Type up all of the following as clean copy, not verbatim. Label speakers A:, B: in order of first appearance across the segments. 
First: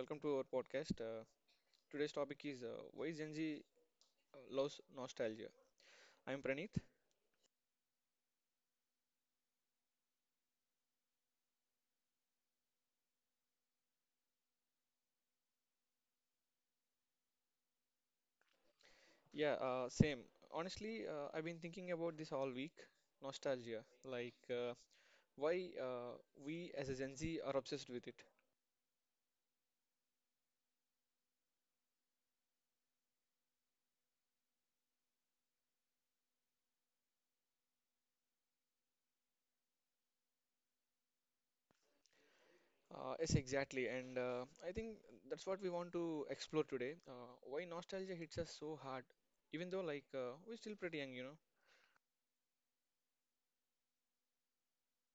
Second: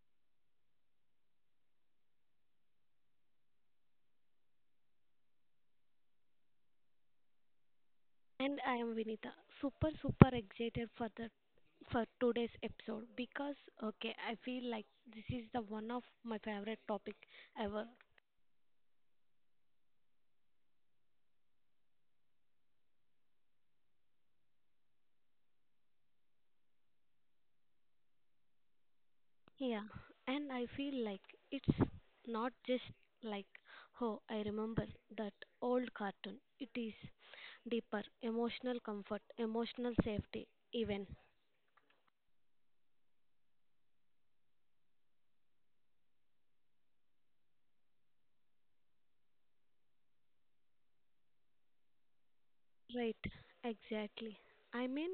A: welcome to our podcast. Today's topic is why Gen Z loves nostalgia. I'm Praneeth.
B: And I am Vinita. Super, super excited for today's episode because okay, I feel like this is the one of my favorite topic ever.
A: Yeah, same. Honestly, I've been thinking about this all week. Nostalgia, like why we as a Gen Z are obsessed with it.
B: Yeah, and I feel like it's not just like, oh, I remember that old cartoon. It is deeper emotional comfort, emotional safety, even.
A: Yes, exactly. And I think that's what we want to explore today. Why nostalgia hits us so hard, even though like we're still pretty young.
B: Right, exactly. I mean,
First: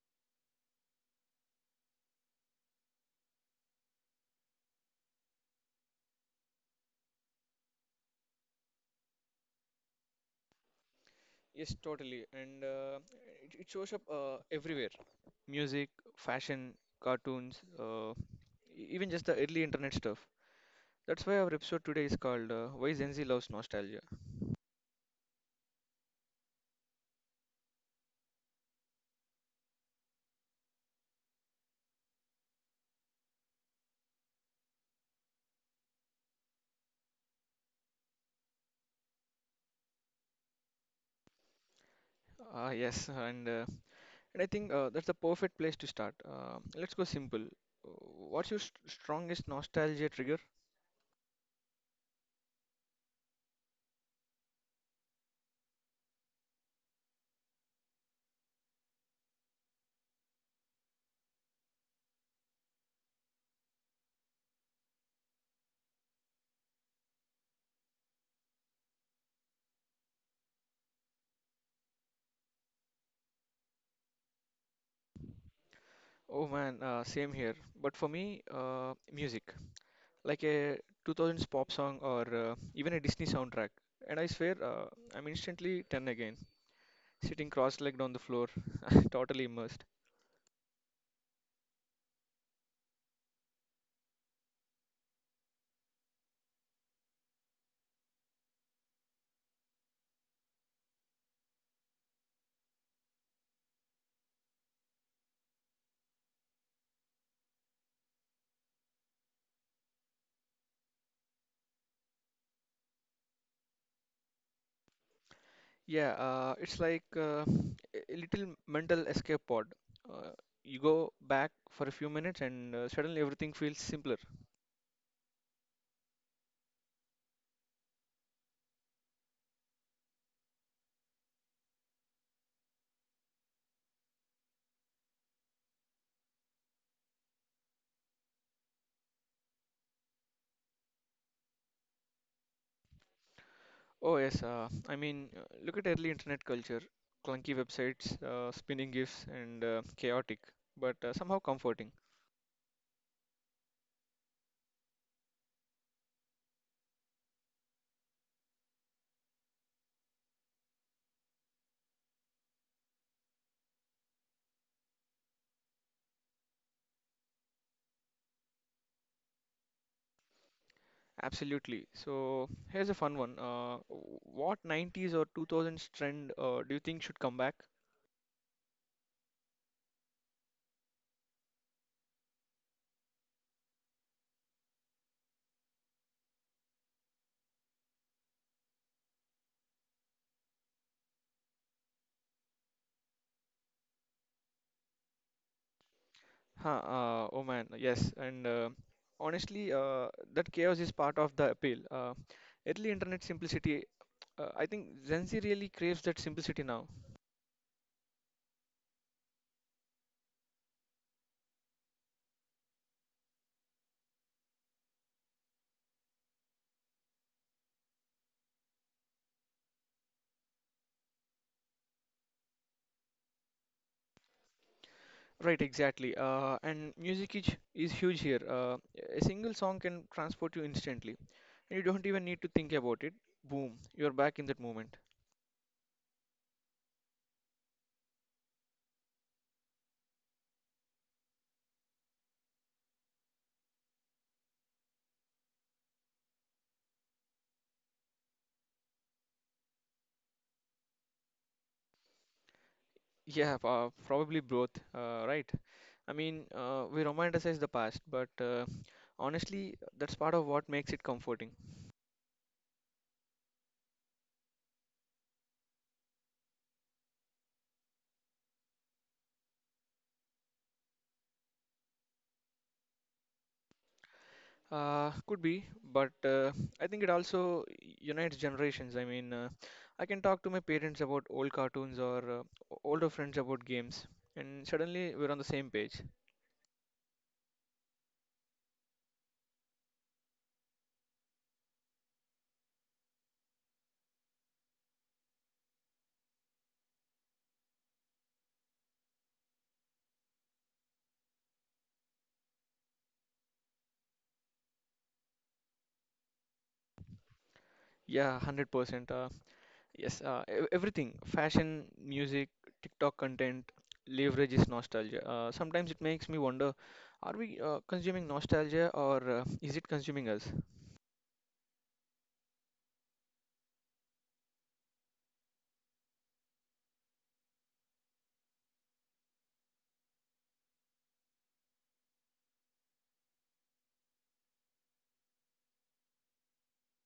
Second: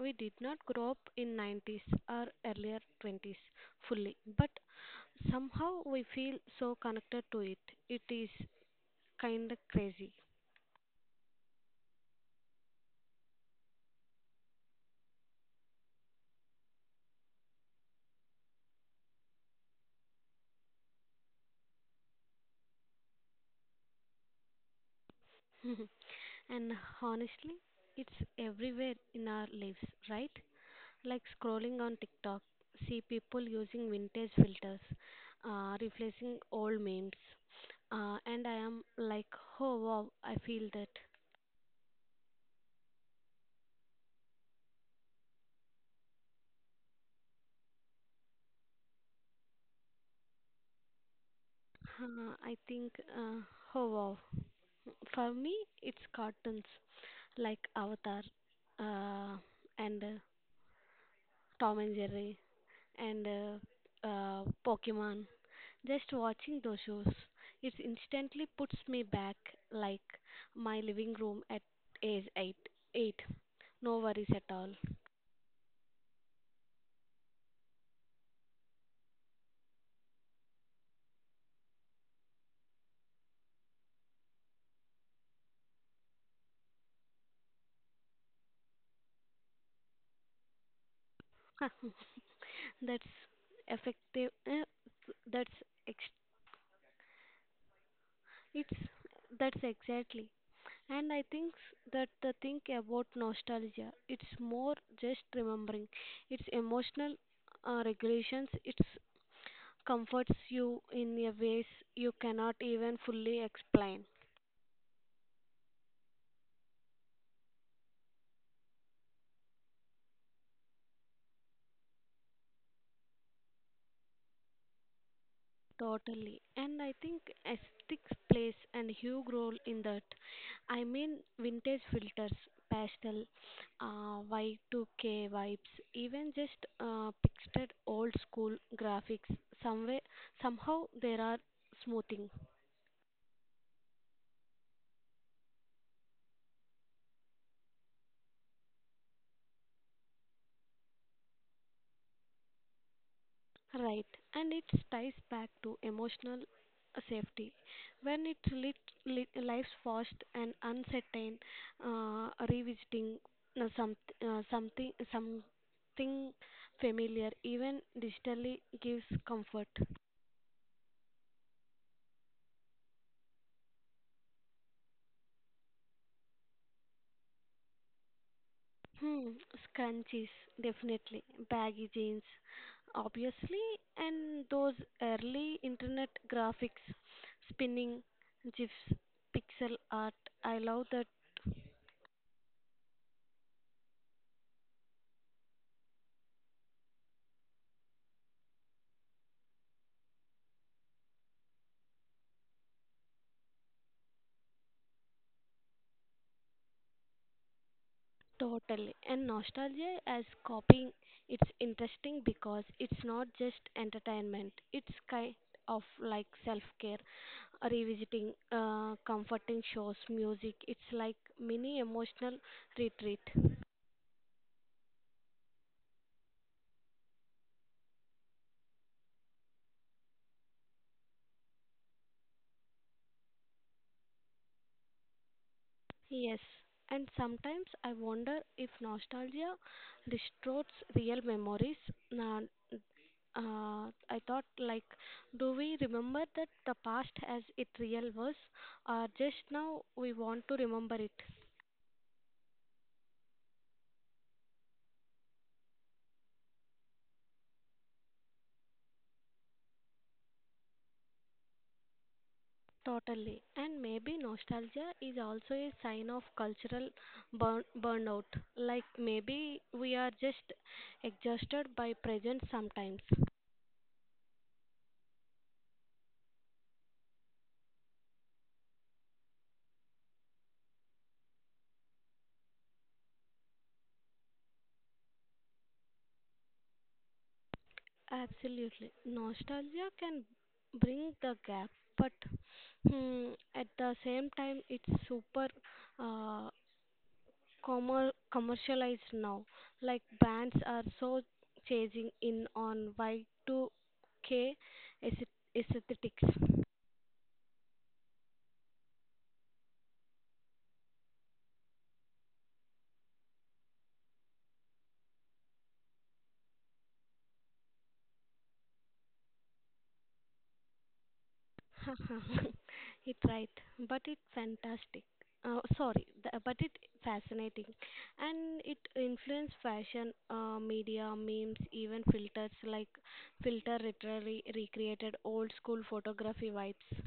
B: we did not grow up in 90s or earlier 20s fully, but somehow we feel so connected to it. It is kind of crazy.
A: Yes, totally. And it shows up everywhere. Music, fashion, cartoons, even just the early internet stuff. That's why our episode today is called Why Gen Z Loves Nostalgia.
B: And honestly, it's everywhere in our lives, right? Like scrolling on TikTok, see people using vintage filters, replacing old memes. And I am like, oh wow, I feel that.
A: Ah, yes, and I think that's the perfect place to start. Let's go simple. Uh, What's your st strongest nostalgia trigger?
B: I think, oh wow. For me, it's cartoons like Avatar, uh, and Tom and Jerry, and Pokemon. Just watching those shows, it instantly puts me back, like my living room at age eight. Eight, no worries at all.
A: Oh man, same here. But for me, music, like a 2000s pop song or even a Disney soundtrack, and I swear I'm instantly 10 again, sitting cross-legged on the floor, totally immersed.
B: That's effective. That's ex- it's that's exactly. And I think that the thing about nostalgia, it's more just remembering. It's emotional regulations. It comforts you in a ways you cannot even fully explain.
A: Yeah, it's like a little mental escape pod. Uh, you go back for a few minutes and suddenly everything feels simpler.
B: Totally. And I think aesthetics plays a huge role in that. I mean, vintage filters, pastel, Y2K vibes, even just pictured old school graphics. Somewhere, somehow there are smoothing.
A: Oh, yes, I mean, look at early internet culture, clunky websites, spinning GIFs, and chaotic, but somehow comforting.
B: Right, and it ties back to emotional safety. When it's lit, life's fast and uncertain, revisiting uh, some, something familiar, even digitally, gives comfort.
A: Absolutely. So, here's a fun one. What 90s or 2000s trend do you think should come back?
B: Hmm, scrunchies, definitely. Baggy jeans, obviously, and those early internet graphics, spinning gifs, pixel art. I love that.
A: Huh, oh man, yes, and honestly, that chaos is part of the appeal. Early internet simplicity, I think Gen Z really craves that simplicity now.
B: Totally. And nostalgia as copying, it's interesting because it's not just entertainment, it's kind of like self care, revisiting comforting shows, music. It's like mini emotional retreat.
A: Right, exactly. And music is huge here. A single song can transport you instantly, and you don't even need to think about it. Boom, you're back in that moment.
B: Yes. And sometimes I wonder if nostalgia distorts real memories. Uh, I thought, like, do we remember that the past as it real was, or just now we want to remember it?
A: Yeah, probably both, right? I mean, we romanticize the past, but honestly, that's part of what makes it comforting.
B: Totally. And maybe nostalgia is also a sign of cultural burnout. Like maybe we are just exhausted by present sometimes.
A: Could be, but I think it also unites generations. I mean, I can talk to my parents about old cartoons or older friends about games, and suddenly we're on the same page.
B: Absolutely. Nostalgia can bring the gap, but hmm, at the same time, it's super uh, commercialized now. Like brands are so chasing in on Y2K aesthetics.
A: Yeah, 100%. Yes, everything fashion, music, TikTok content leverages nostalgia. Sometimes it makes me wonder, are we consuming nostalgia or is it consuming us?
B: It right, but it fantastic. Sorry, but it fascinating, and it influence fashion, media, memes, even filters like filter literally recreated old school photography vibes.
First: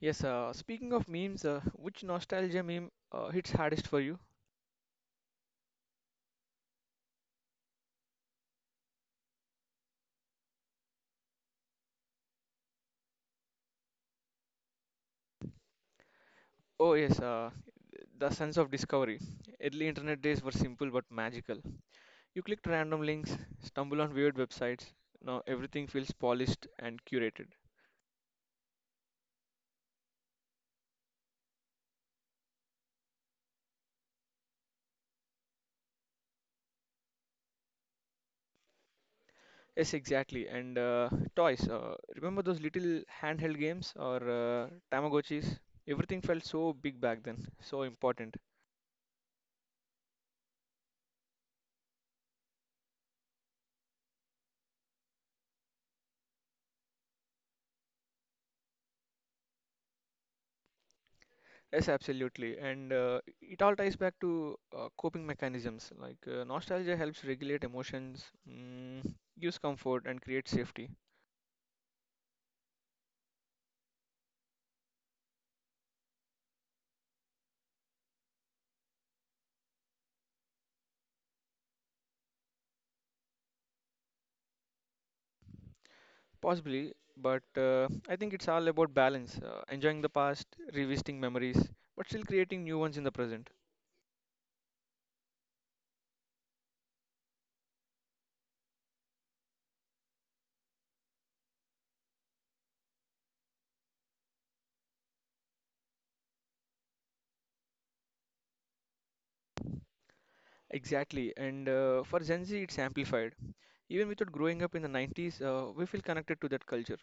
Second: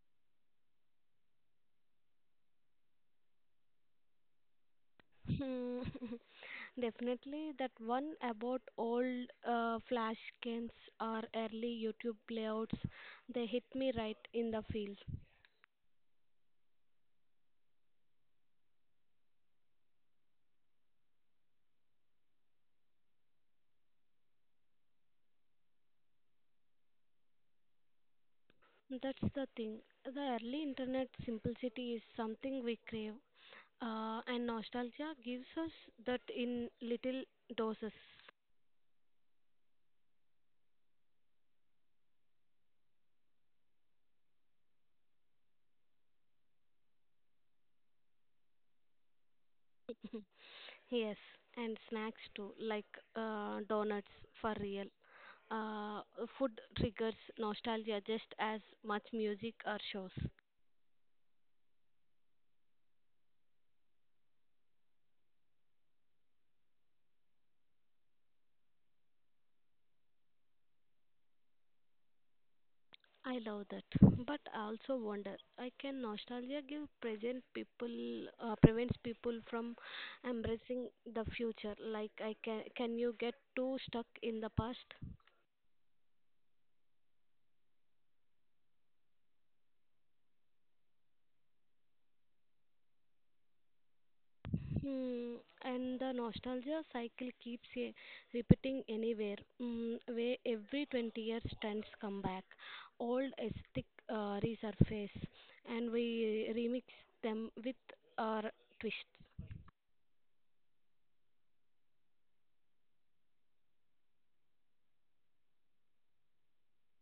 A: Yes, speaking of memes, which nostalgia meme hits hardest for you?
B: Hmm. Definitely, that one about old flash games or early YouTube playouts, they hit me right in the feels.
A: Oh yes, the sense of discovery. Early internet days were simple but magical. You clicked random links, stumble on weird websites. Now everything feels polished and curated.
B: That's the thing. The early internet simplicity is something we crave, and nostalgia gives us that in little doses.
A: Yes, exactly. And toys. Remember those little handheld games or Tamagotchis? Everything felt so big back then, so important.
B: Yes, and snacks too, like donuts, for real. Uh, Food triggers nostalgia just as much music or shows.
A: Yes, absolutely. And it all ties back to coping mechanisms. Like nostalgia helps regulate emotions, mm, gives comfort, and creates safety.
B: I love that, but I also wonder. I can nostalgia give present people prevents people from embracing the future. Like can you get too stuck in the past?
A: Possibly, but I think it's all about balance, enjoying the past, revisiting memories, but still creating new ones in the present.
B: Hmm, and the nostalgia cycle keeps repeating anywhere, where every 20 years trends come back, old aesthetic resurface, and we remix them with our twists.
A: Exactly, and for Gen Z, it's amplified. Even without growing up in the 90s, we feel connected to that culture,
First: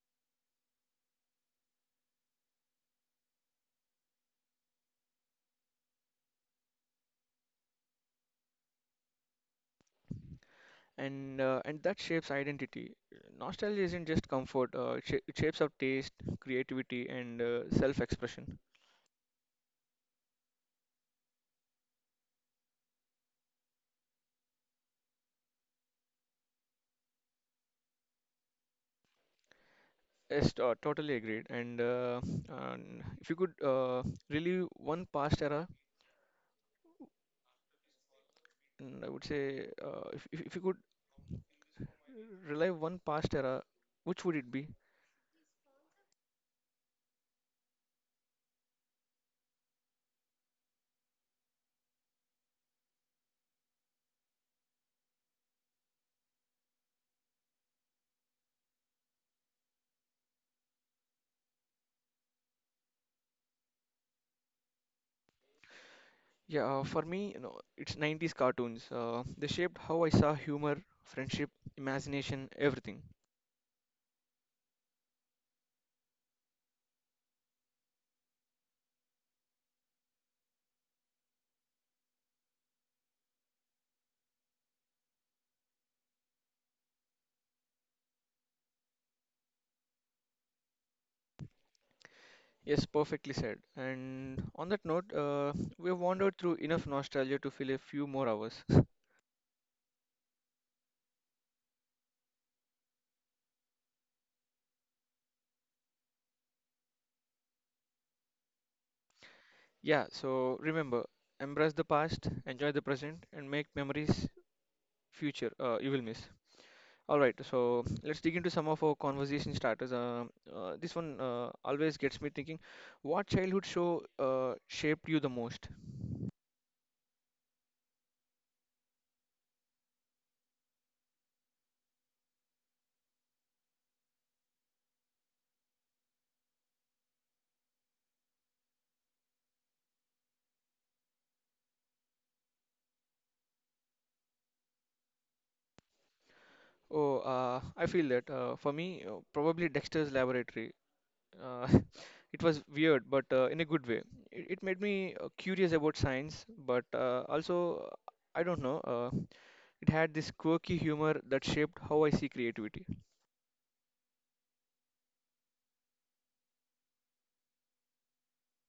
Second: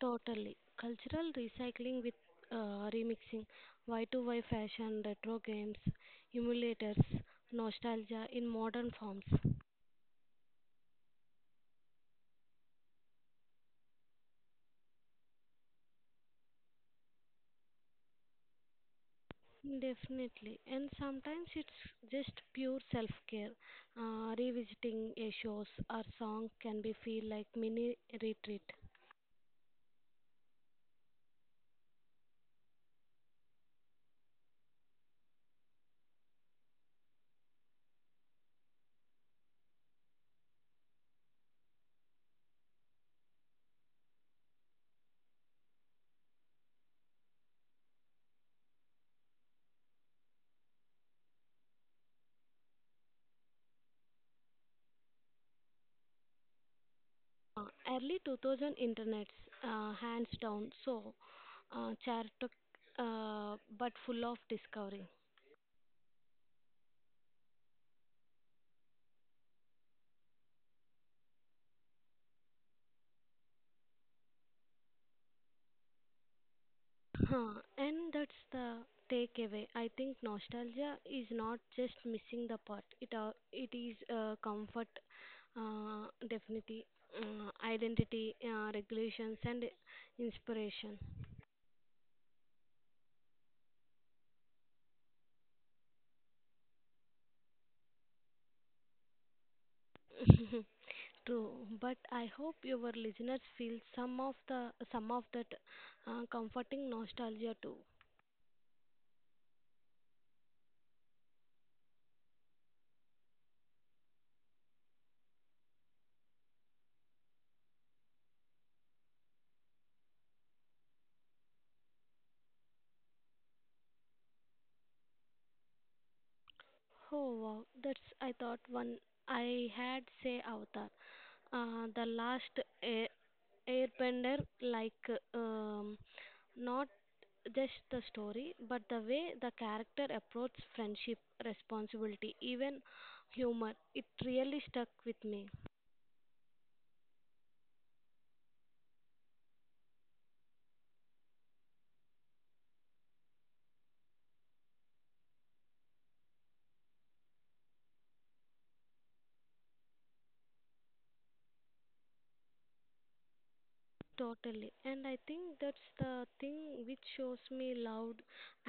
B: Totally. Cultural recycling with remixing, Y2Y fashion, retro games, emulators, nostalgia in modern forms.
A: and that shapes identity. Nostalgia isn't just comfort; it shapes our taste, creativity, and self-expression.
B: Definitely. And sometimes it's just pure self care. Revisiting a shows or song can be feel like mini retreat.
A: Yes, totally agreed. And if you could relive one past era, and I would say if you could relive one past era, which would it be?
B: Early 2000 internets, hands down, so chaotic but full of discovery.
A: Yeah, for me, it's 90s cartoons. They shaped how I saw humor, friendship, imagination, everything.
B: Huh, and that's the takeaway. I think nostalgia is not just missing the part. It is comfort, definitely, identity, regulations, and inspiration.
A: Yes, perfectly said. And on that note, we have wandered through enough nostalgia to fill a few more hours.
B: True, but I hope your listeners feel some of that comforting nostalgia too.
A: Yeah, so remember, embrace the past, enjoy the present, and make memories future you will miss. All right, so let's dig into some of our conversation starters. This one always gets me thinking, what childhood show shaped you the most?
B: Oh wow, that's I thought one I had say Avatar, the last airbender, like not just the story, but the way the character approaches friendship, responsibility, even humor, it really stuck with me.
A: Oh, I feel that for me, probably Dexter's Laboratory. Uh, it was weird, but in a good way. It made me curious about science, but also, I don't know, it had this quirky humor that shaped how I see creativity.
B: Totally, and I think that's the thing, which shows me loud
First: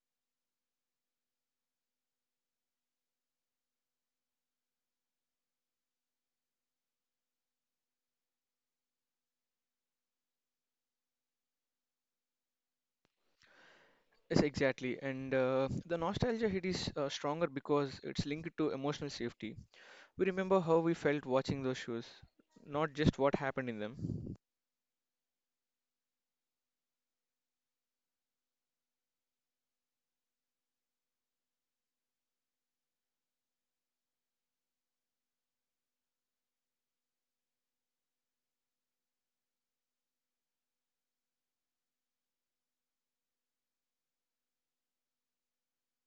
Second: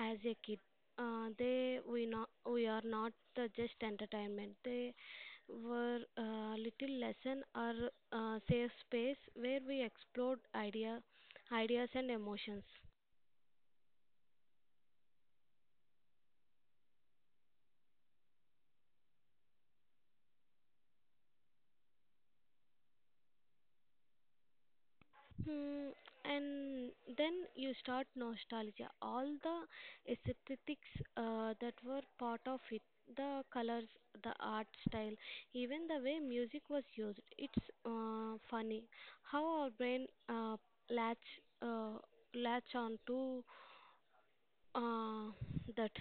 B: as a kid. They we are not the just entertainment. They were little lesson or safe space where we explored ideas and emotions.
A: Yes, exactly. And the nostalgia hit is stronger because it's linked to emotional safety. We remember how we felt watching those shows, not just what happened in them.
B: Hmm, and then you start nostalgia. All the aesthetics that were part of it, the colors, the art style, even the way music was used. It's funny how our brain latch uh, latch on to uh, that.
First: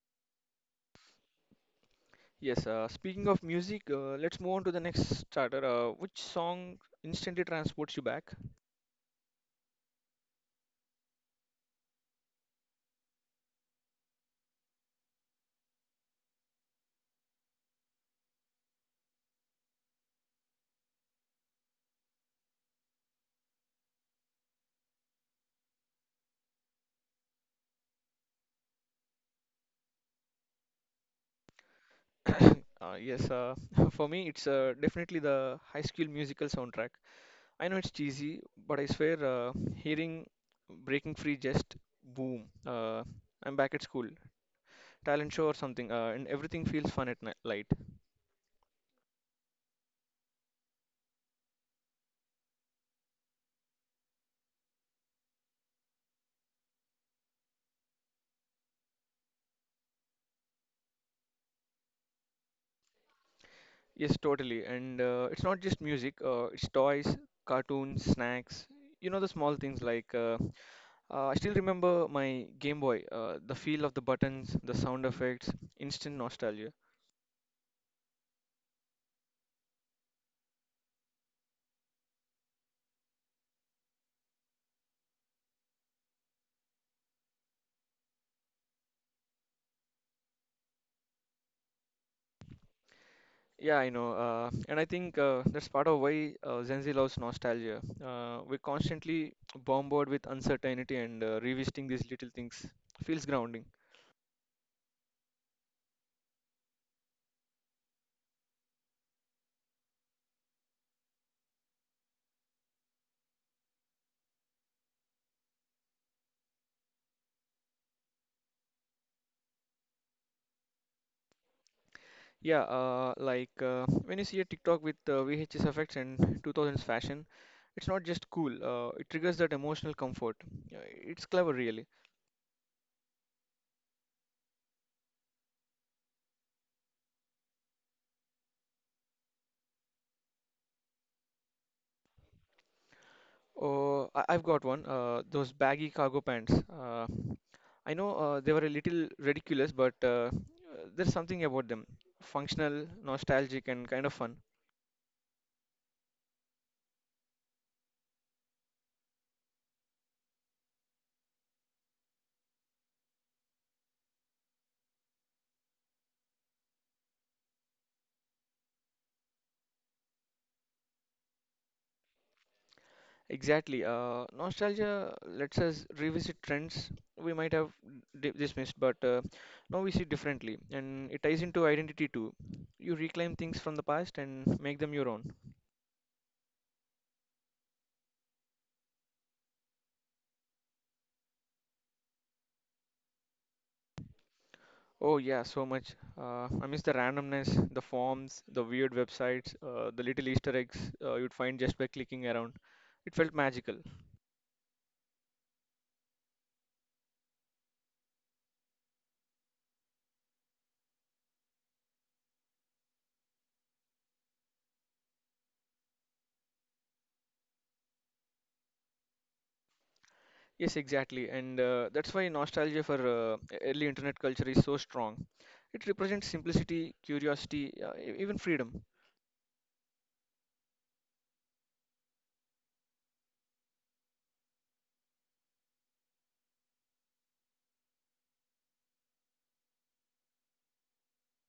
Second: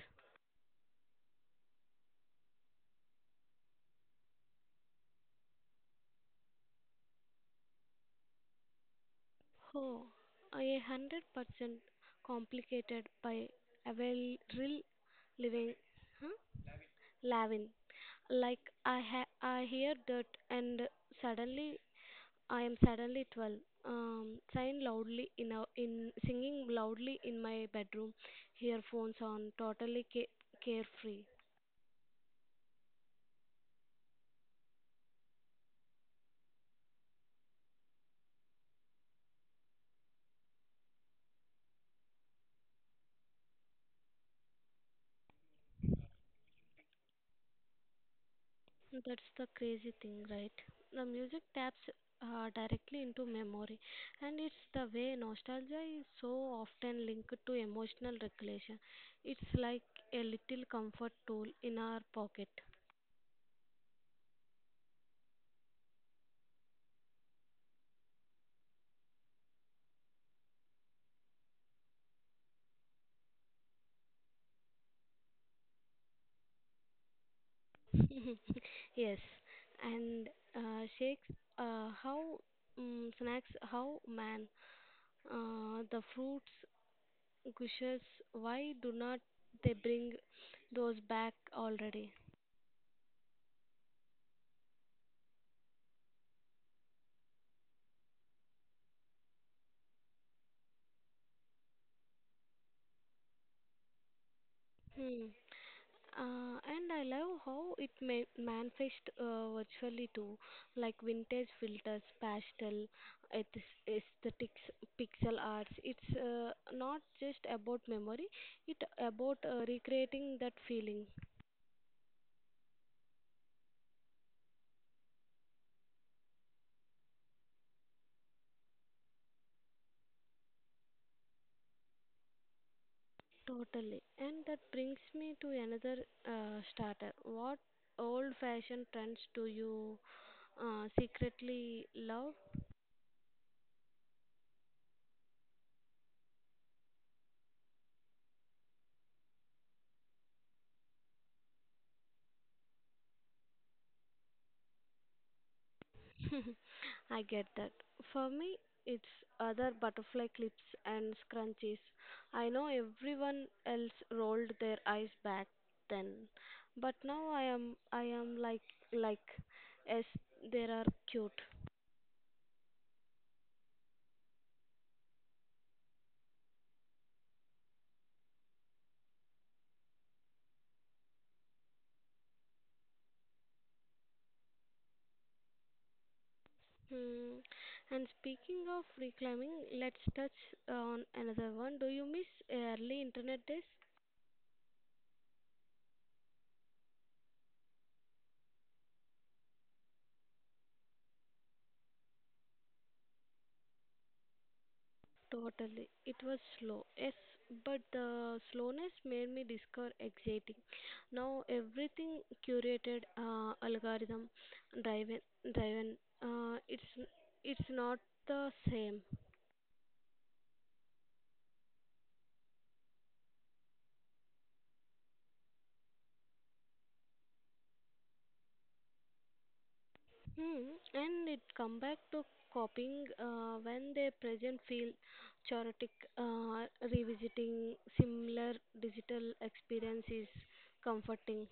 A: Yes, speaking of music, let's move on to the next starter. Which song instantly transports you back?
B: Oh, 100% complicated by a well real living. Huh? Lavin. Like I hear that, and suddenly I am suddenly 12. Sign loudly in singing loudly in my bedroom, earphones on, totally ca carefree.
A: Yes, for me, it's definitely the High School Musical soundtrack. I know it's cheesy, but I swear, hearing Breaking Free just boom. I'm back at school, talent show or something, and everything feels fun at night.
B: That's the crazy thing, right? The music taps directly into memory, and it's the way nostalgia is so often linked to emotional regulation. It's like a little comfort tool in our pocket.
A: Yes, totally. And it's not just music, it's toys, cartoons, snacks, the small things like I still remember my Game Boy, the feel of the buttons, the sound effects, instant nostalgia.
B: Yes, and shakes, how snacks, how man the fruits gushes, why do not they bring those back already?
A: Yeah, I know. And I think that's part of why Gen Z loves nostalgia. We're constantly bombarded with uncertainty and revisiting these little things feels grounding.
B: Hmm. And I love how it ma manifest virtually too, like vintage filters, pastel, aesthetics, pixel arts. It's not just about memory; it about recreating that feeling.
A: Yeah, like when you see a TikTok with VHS effects and 2000s fashion, it's not just cool, it triggers that emotional comfort. It's clever, really.
B: Totally. And that brings me to another starter. What old fashioned trends do you secretly love?
A: Oh, I've got one, those baggy cargo pants. I know they were a little ridiculous, but there's something about them, functional, nostalgic, and kind of fun.
B: I get that. For me, it's other butterfly clips and scrunchies. I know everyone else rolled their eyes back then, but now I am like, like yes, they are cute.
A: Exactly. Nostalgia lets us revisit trends we might have dismissed, but now we see differently, and it ties into identity too. You reclaim things from the past and make them your own.
B: Hmm. And speaking of reclaiming, let's touch on another one. Do you miss early internet days?
A: Oh yeah, so much. I miss the randomness, the forms, the weird websites, the little Easter eggs you'd find just by clicking around. It felt magical.
B: Totally. It was slow. Yes, but the slowness made me discover exciting. Now everything curated, algorithm driven, driven. Uh, it's it's not the same.
A: Yes, exactly, and that's why nostalgia for early internet culture is so strong. It represents simplicity, curiosity, even freedom.
B: Hmm, and it come back to copying when they present feel chaotic, revisiting similar digital experience is comforting.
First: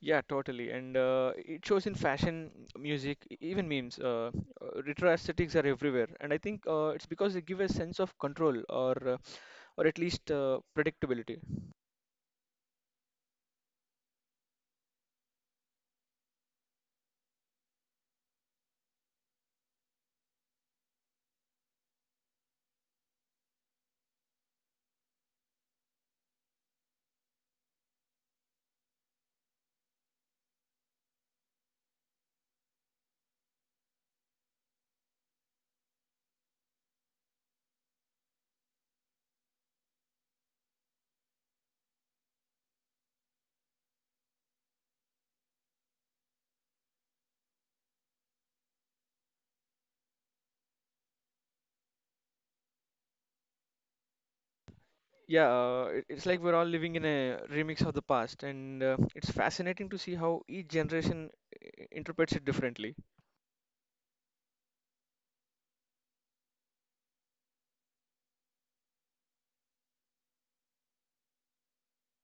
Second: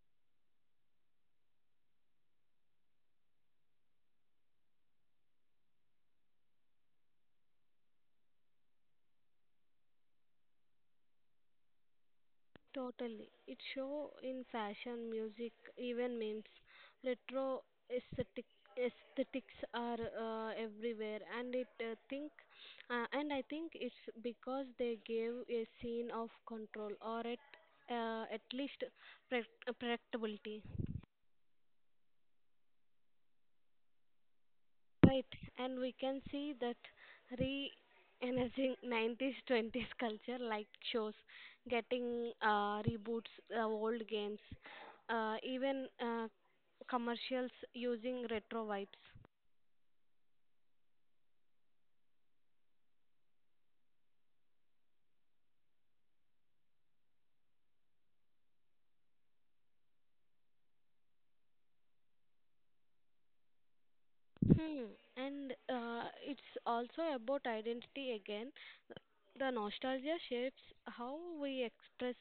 A: Yeah, totally. And it shows in fashion, music, even memes. Retro aesthetics are everywhere, and I think it's because they give a sense of control, or at least predictability.
B: Totally. It show in fashion, music, even memes. Retro aesthetic, aesthetics are everywhere, and it think and I think it's because they gave a scene of control or at least pre- predictability. Right, and we can see that re-energizing 90s 20s culture, like shows getting reboots, old games, even commercials using retro vibes.
A: Yeah, it's like we're all living in a remix of the past, and it's fascinating to see how each generation interprets it differently.
B: Hmm. And it's also about identity again. The nostalgia shapes how we express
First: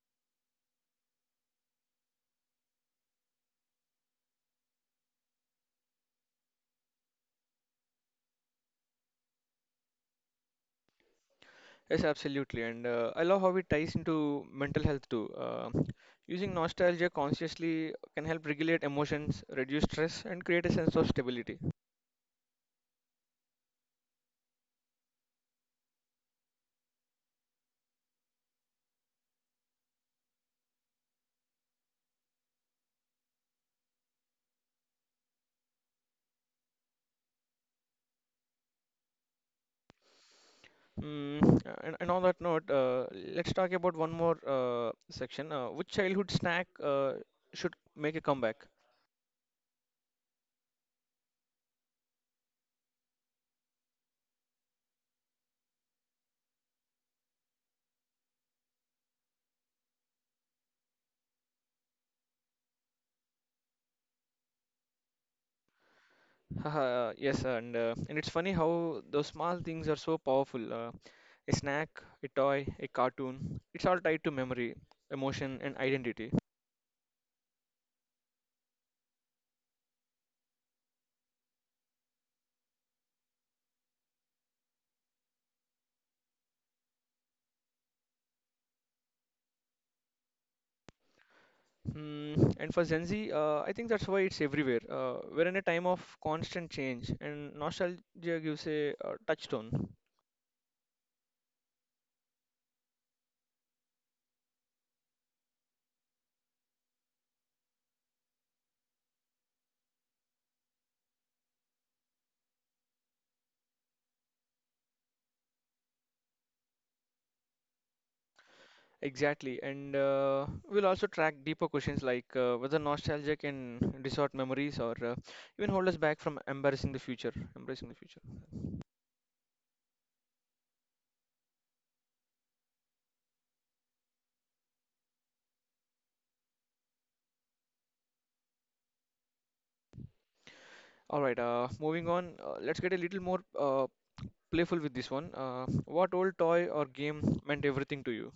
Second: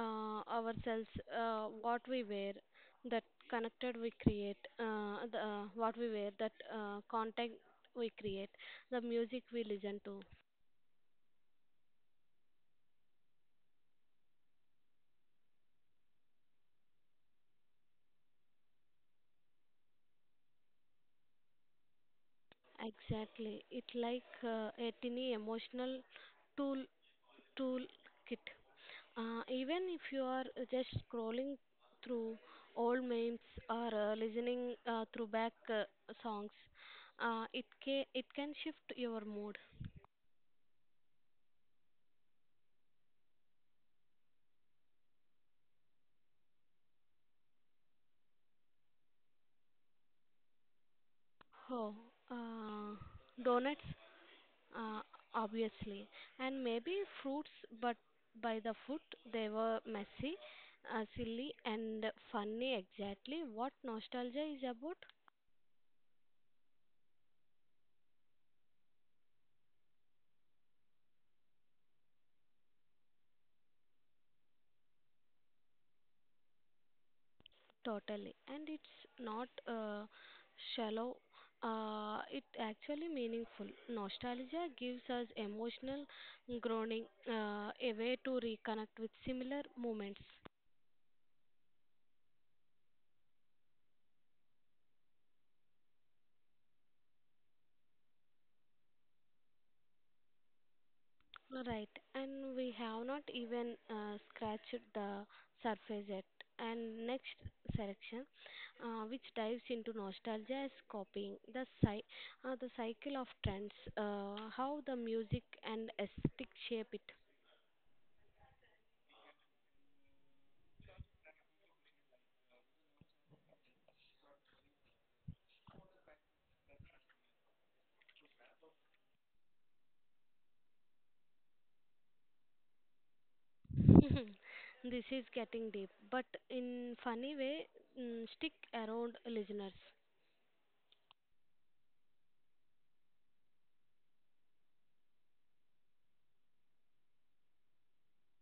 B: ourselves, what we wear, that connected we create, what we wear, that content we create, the music we listen to.
A: Yes, absolutely. And I love how it ties into mental health too. Using nostalgia consciously can help regulate emotions, reduce stress, and create a sense of stability.
B: Exactly, it like a tiny emotional tool tool kit. Even if you are just scrolling through old memes or listening through back songs, it can shift your mood.
A: And on that note, let's talk about one more section. Which childhood snack should make a comeback?
B: Oh, uh, donuts, uh, obviously, and maybe fruits, but by the foot, they were messy, silly, and funny. Exactly what nostalgia is about.
A: Haha, yes, and it's funny how those small things are so powerful. A snack, a toy, a cartoon. It's all tied to memory, emotion, and identity.
B: Totally. And it's not shallow, it actually meaningful. Nostalgia gives us emotional groaning, a way to reconnect with similar moments.
A: And for Gen Z, I think that's why it's everywhere. We're in a time of constant change, and nostalgia gives a touchstone.
B: Right, and we have not even scratched the surface yet. And next section, which dives into nostalgia as copying, the cycle of trends, how the music and aesthetic shape it.
A: Exactly, and we'll also track deeper questions like whether nostalgia can distort memories or even hold us back from embracing the future. Embracing the future.
B: This is getting deep, but in funny way. Stick around, listeners.
A: All right, moving on. Let's get a little more playful with this one. What old toy or game meant everything to you?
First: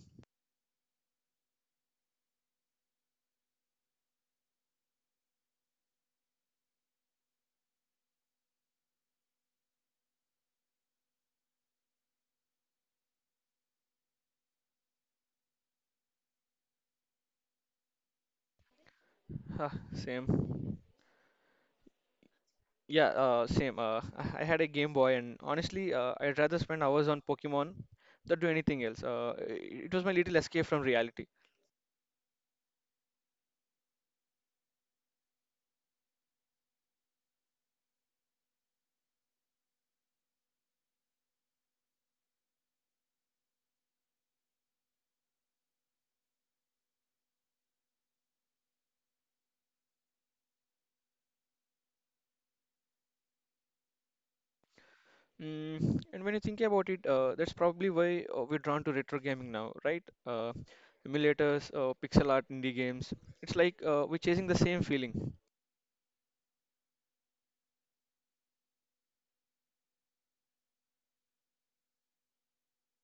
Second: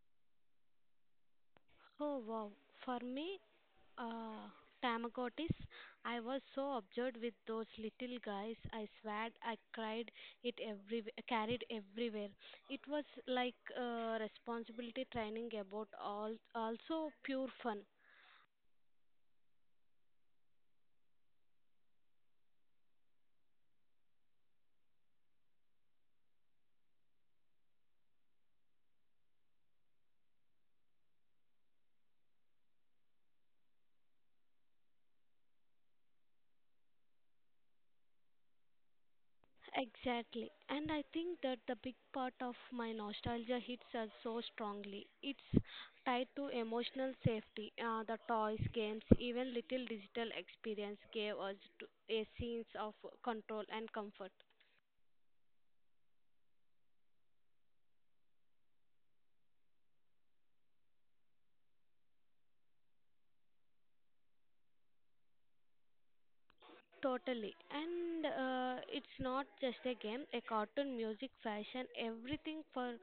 B: Oh wow, for me, uh, Tamagotis. I was so absorbed with those little guys. I swear, I cried. It every carried everywhere. It was like responsibility training, about all also pure fun.
A: Huh, same. Yeah, same. I had a Game Boy, and honestly, I'd rather spend hours on Pokemon than do anything else. It was my little escape from reality.
B: Exactly. And I think that the big part of my nostalgia hits us so strongly. It's tied to emotional safety. The toys, games, even little digital experience gave us a sense of control and comfort.
A: And when you think about it, that's probably why we're drawn to retro gaming now, right? Emulators, pixel art, indie games. It's like we're chasing the same feeling.
B: Totally. And it's not just a game, a cartoon, music, fashion, everything for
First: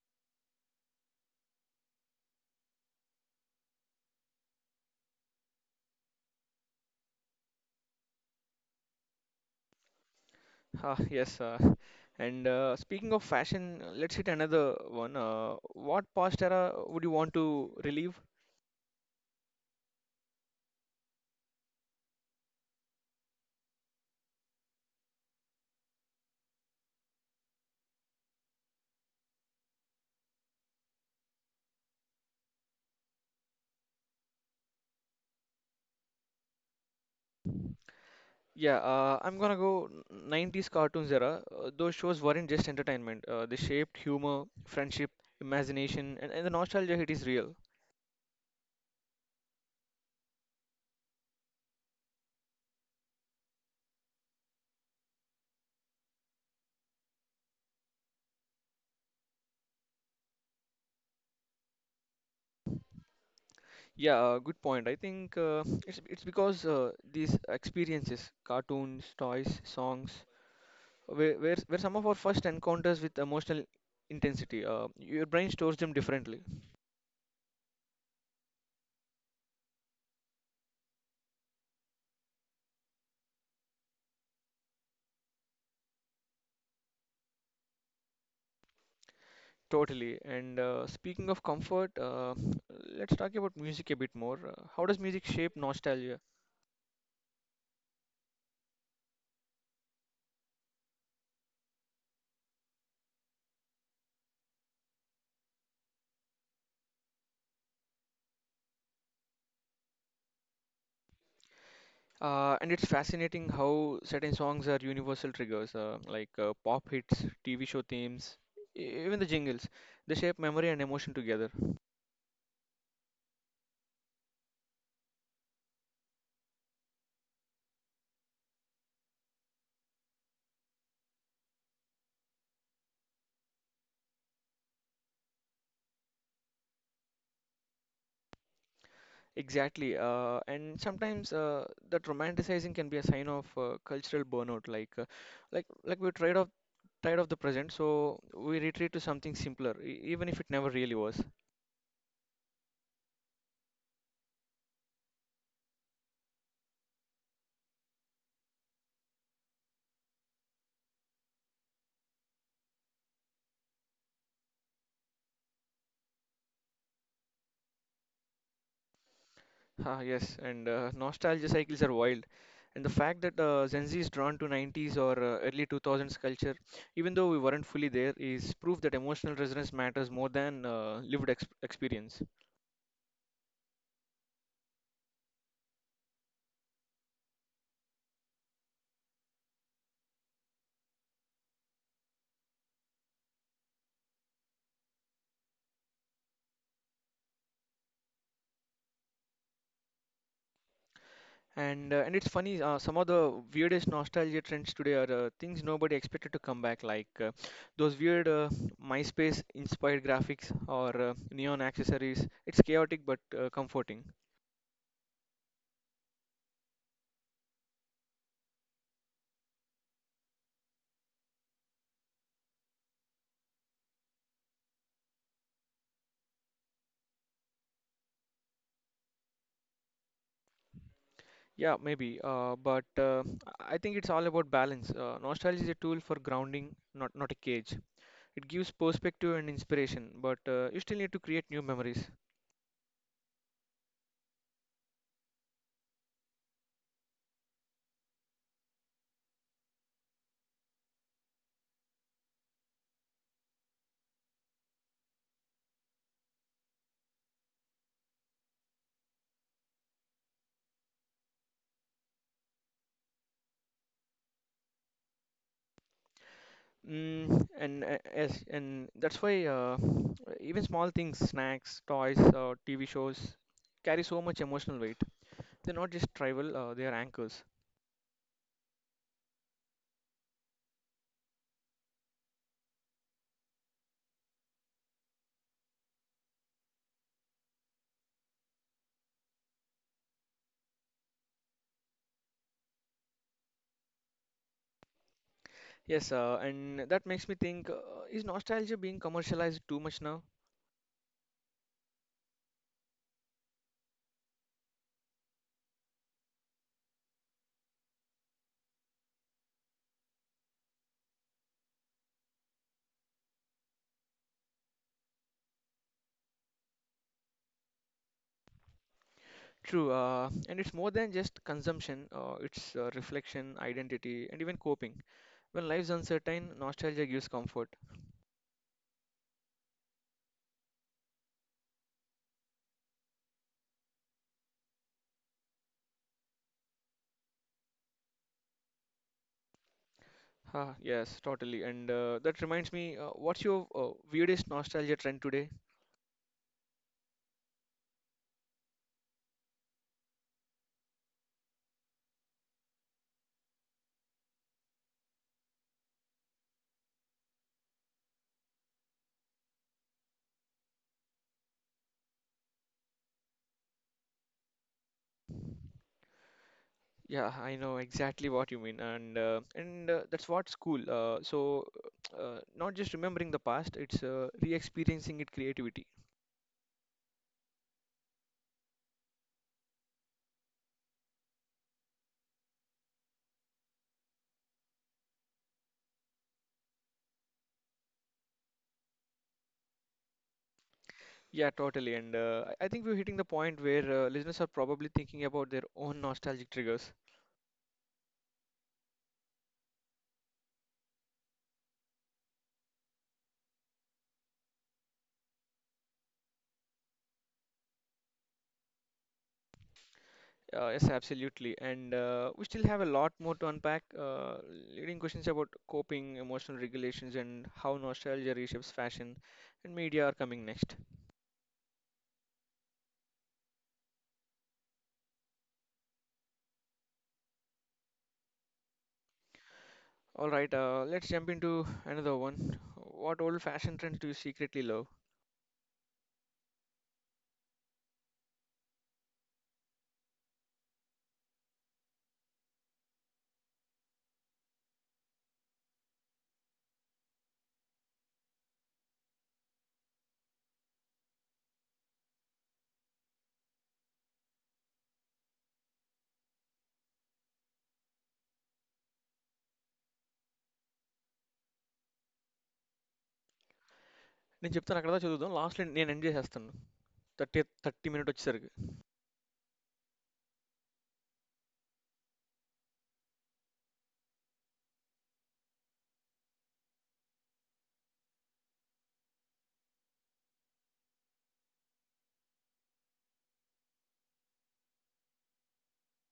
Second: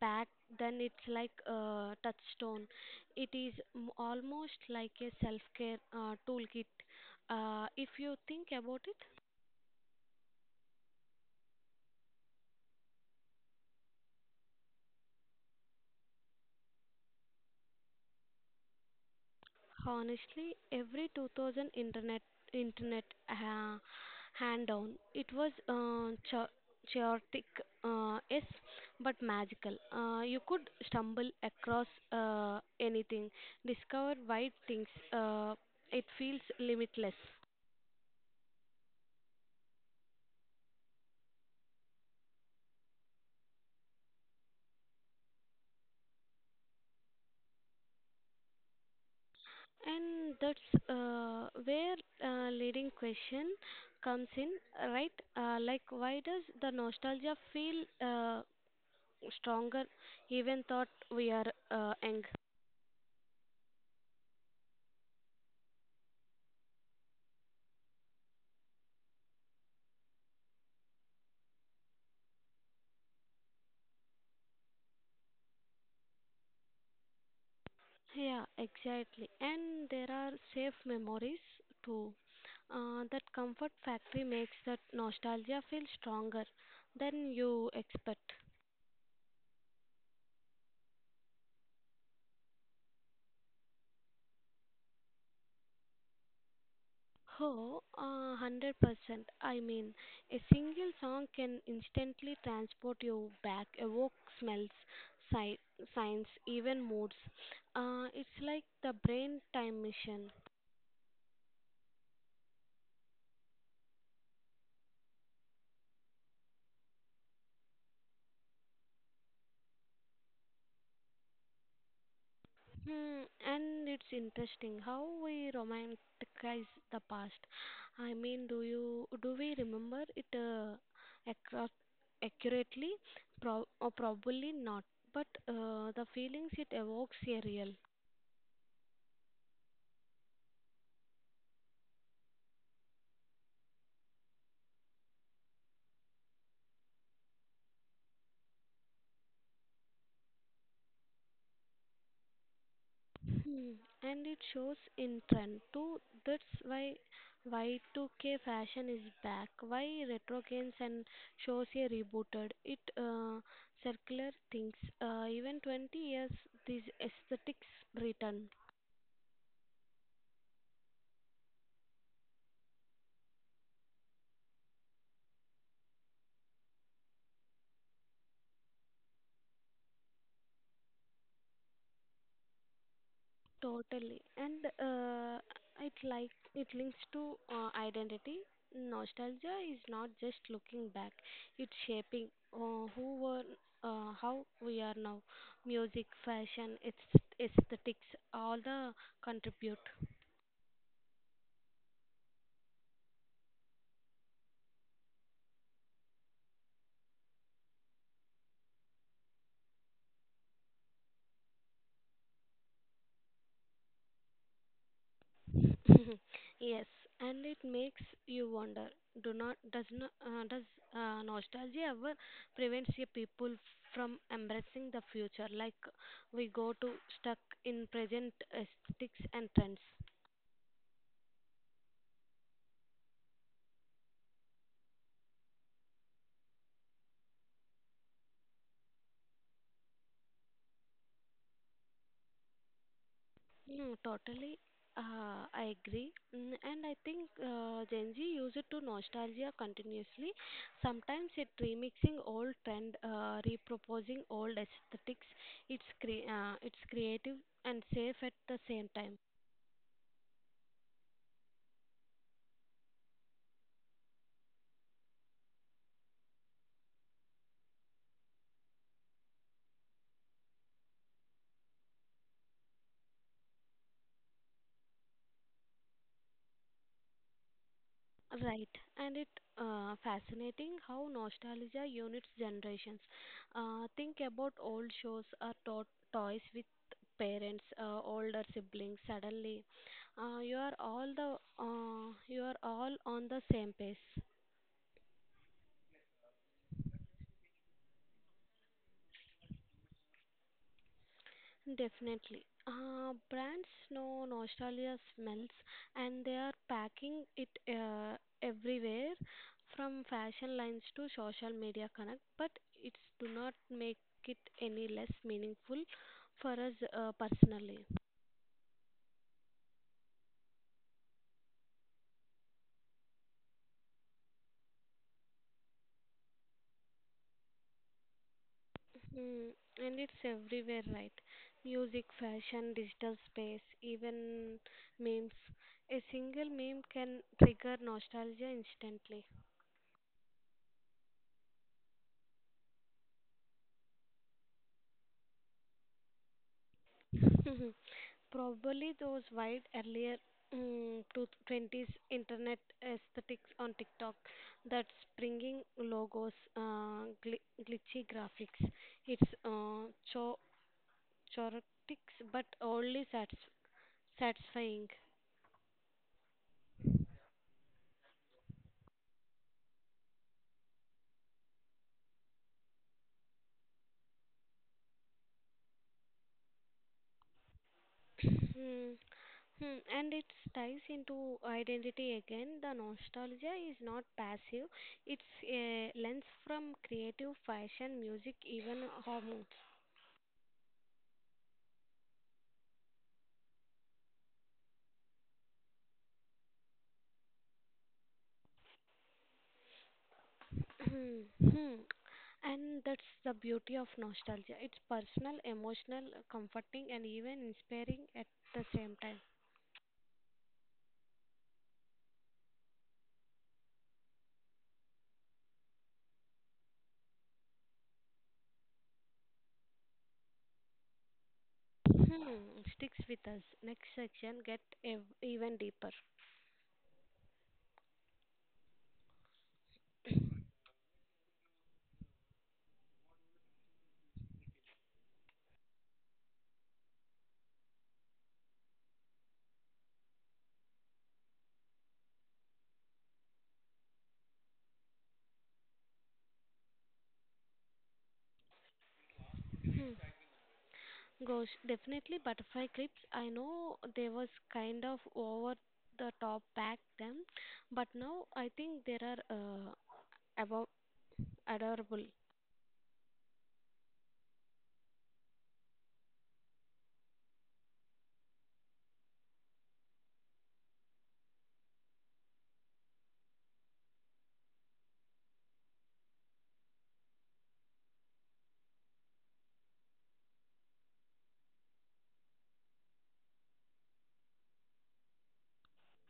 B: back then, it's like a touchstone. It is almost like a self care toolkit. If you think about it,
A: Ah, yes. And Speaking of fashion, let's hit another one. What past era would you want to relive?
B: honestly every 2000 internet, ha hand down. It was chaotic, yes, but magical. You could stumble across anything, discover wide things. uh, it feels limitless,
A: Yeah, I'm gonna go 90s cartoons era. Those shows weren't just entertainment. They shaped humor, friendship, imagination, and the nostalgia hit is real.
B: and that's where leading question comes in, right? Like, why does the nostalgia feel uh, stronger, even thought we are young?
A: Yeah, good point. I think it's because these experiences, cartoons, toys, songs, where some of our first encounters with emotional intensity, your brain stores them differently,
B: Yeah, exactly. And there are safe memories too. That comfort factory makes that nostalgia feel stronger than you expect.
A: totally. And speaking of comfort, let's talk about music a bit more. How does music shape nostalgia?
B: Oh, 100%. I mean, a single song can instantly transport you back, evoke smells, si- signs, even moods. It's like the brain time machine.
A: And it's fascinating how certain songs are universal triggers, like pop hits, TV show themes, even the jingles. They shape memory and emotion together.
B: Hmm, and it's interesting how we romanticize the past. I mean, do we remember it accru- accurately? Pro- or Probably not. But the feelings it evokes are real.
A: Exactly. And sometimes that romanticizing can be a sign of cultural burnout. Like we're tired of the present, so we retreat to something simpler, even if it never really was.
B: Hmm, and it shows in trend too. That's why Y2K fashion is back. Why retro games and shows are rebooted. It circular things. Even 20 years, these aesthetics return.
A: Ah, yes. And nostalgia cycles are wild. And the fact that Gen Z is drawn to 90s or early 2000s culture, even though we weren't fully there, is proof that emotional resonance matters more than lived ex experience.
B: Totally. And it like it links to identity. Nostalgia is not just looking back; it's shaping who were, how we are now. Music, fashion, it's aesthetics, all the contribute.
A: And it's funny, some of the weirdest nostalgia trends today are things nobody expected to come back, like those weird MySpace-inspired graphics or neon accessories. It's chaotic but comforting.
B: Yes, and it makes you wonder. Do not does not does nostalgia ever prevents your people from embracing the future? Like we go to stuck in present aesthetics and trends.
A: Yeah, maybe. But I think it's all about balance. Nostalgia is a tool for grounding, not a cage. It gives perspective and inspiration, but you still need to create new memories.
B: Mm, totally. I agree. Mm, and I think Gen Z use it to nostalgia continuously. Sometimes it remixing old trend, reproposing old aesthetics. It's creative and safe at the same time.
A: Mm, and Yes, and that's why even small things, snacks, toys, TV shows carry so much emotional weight. They're not just trivial, they are anchors.
B: Right, and it fascinating how nostalgia units generations. Think about old shows or toys with parents, older siblings. Suddenly, uh, you are all the you are all on the same page.
A: Yes, and that makes me think, is nostalgia being commercialized too much now?
B: Definitely. Brands know nostalgia smells, and they are packing it everywhere, from fashion lines to social media connect, but it's do not make it any less meaningful for us personally.
A: True, and it's more than just consumption, it's reflection, identity, and even coping. When life's uncertain, nostalgia gives comfort.
B: Mm, and it's everywhere, right? Music, fashion, digital space, even memes. A single meme can trigger nostalgia instantly.
A: Ah, yes, totally. And that reminds me, what's your weirdest nostalgia trend today?
B: Probably those wide earlier to 20s internet aesthetics on TikTok, that springing logos, glitchy graphics. It's cho- chorotics, but only satisfying.
A: Yeah, I know exactly what you mean, and that's what's cool. So, not just remembering the past; it's re-experiencing it creativity.
B: Hmm. Hmm. And it ties into identity again. The nostalgia is not passive, it's a lens from creative fashion, music, even hormones.
A: Yeah, totally. And I think we're hitting the point where listeners are probably thinking about their own nostalgic triggers.
B: Hmm. Hmm. And that's the beauty of nostalgia. It's personal, emotional, comforting, and even inspiring at the same time.
A: Yes, absolutely. And we still have a lot more to unpack, leading questions about coping, emotional regulations, and how nostalgia reshapes fashion and media are coming next.
B: Hmm. Sticks with us. Next section, get even deeper.
A: All right, let's jump into another one. What old-fashioned trend do you secretly love?
B: Hmm. Gosh, definitely butterfly clips. I know they was kind of over the top back then, but now I think they are above adorable.
A: निज़प्तन अकड़ता चुदूदों. Last निएं एंजेस हस्तनु. 30 30 minute अच्छी सर्ग.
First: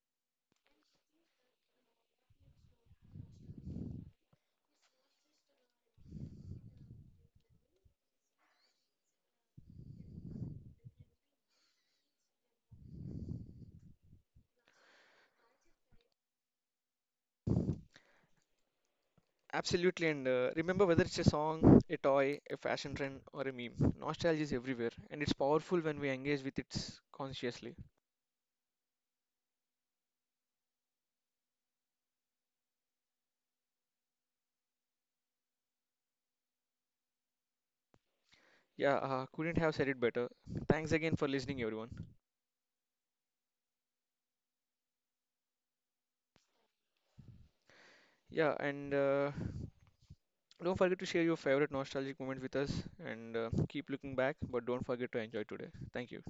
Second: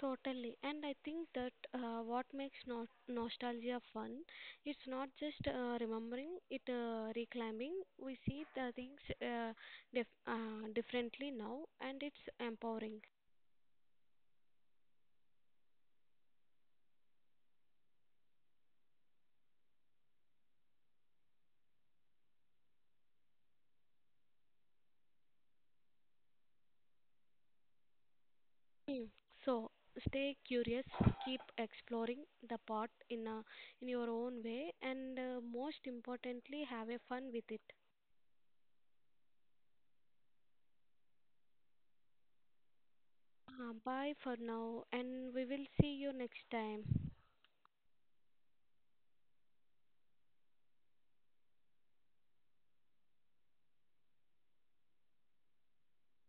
B: Totally. And I think that what makes nostalgia fun, it's not just remembering, it reclaiming. We see the things differently now, and it's empowering.
A: Absolutely, and remember, whether it's a song, a toy, a fashion trend or a meme. Nostalgia is everywhere and it's powerful when we engage with it consciously.
B: Mm. So stay curious, keep exploring the pot in your own way, and most importantly, have a fun with it.
A: Yeah, couldn't have said it better. Thanks again for listening, everyone.
B: Bye for now, and we will see you next time.
A: Yeah, and don't forget to share your favorite nostalgic moment with us and keep looking back, but don't forget to enjoy today. Thank you.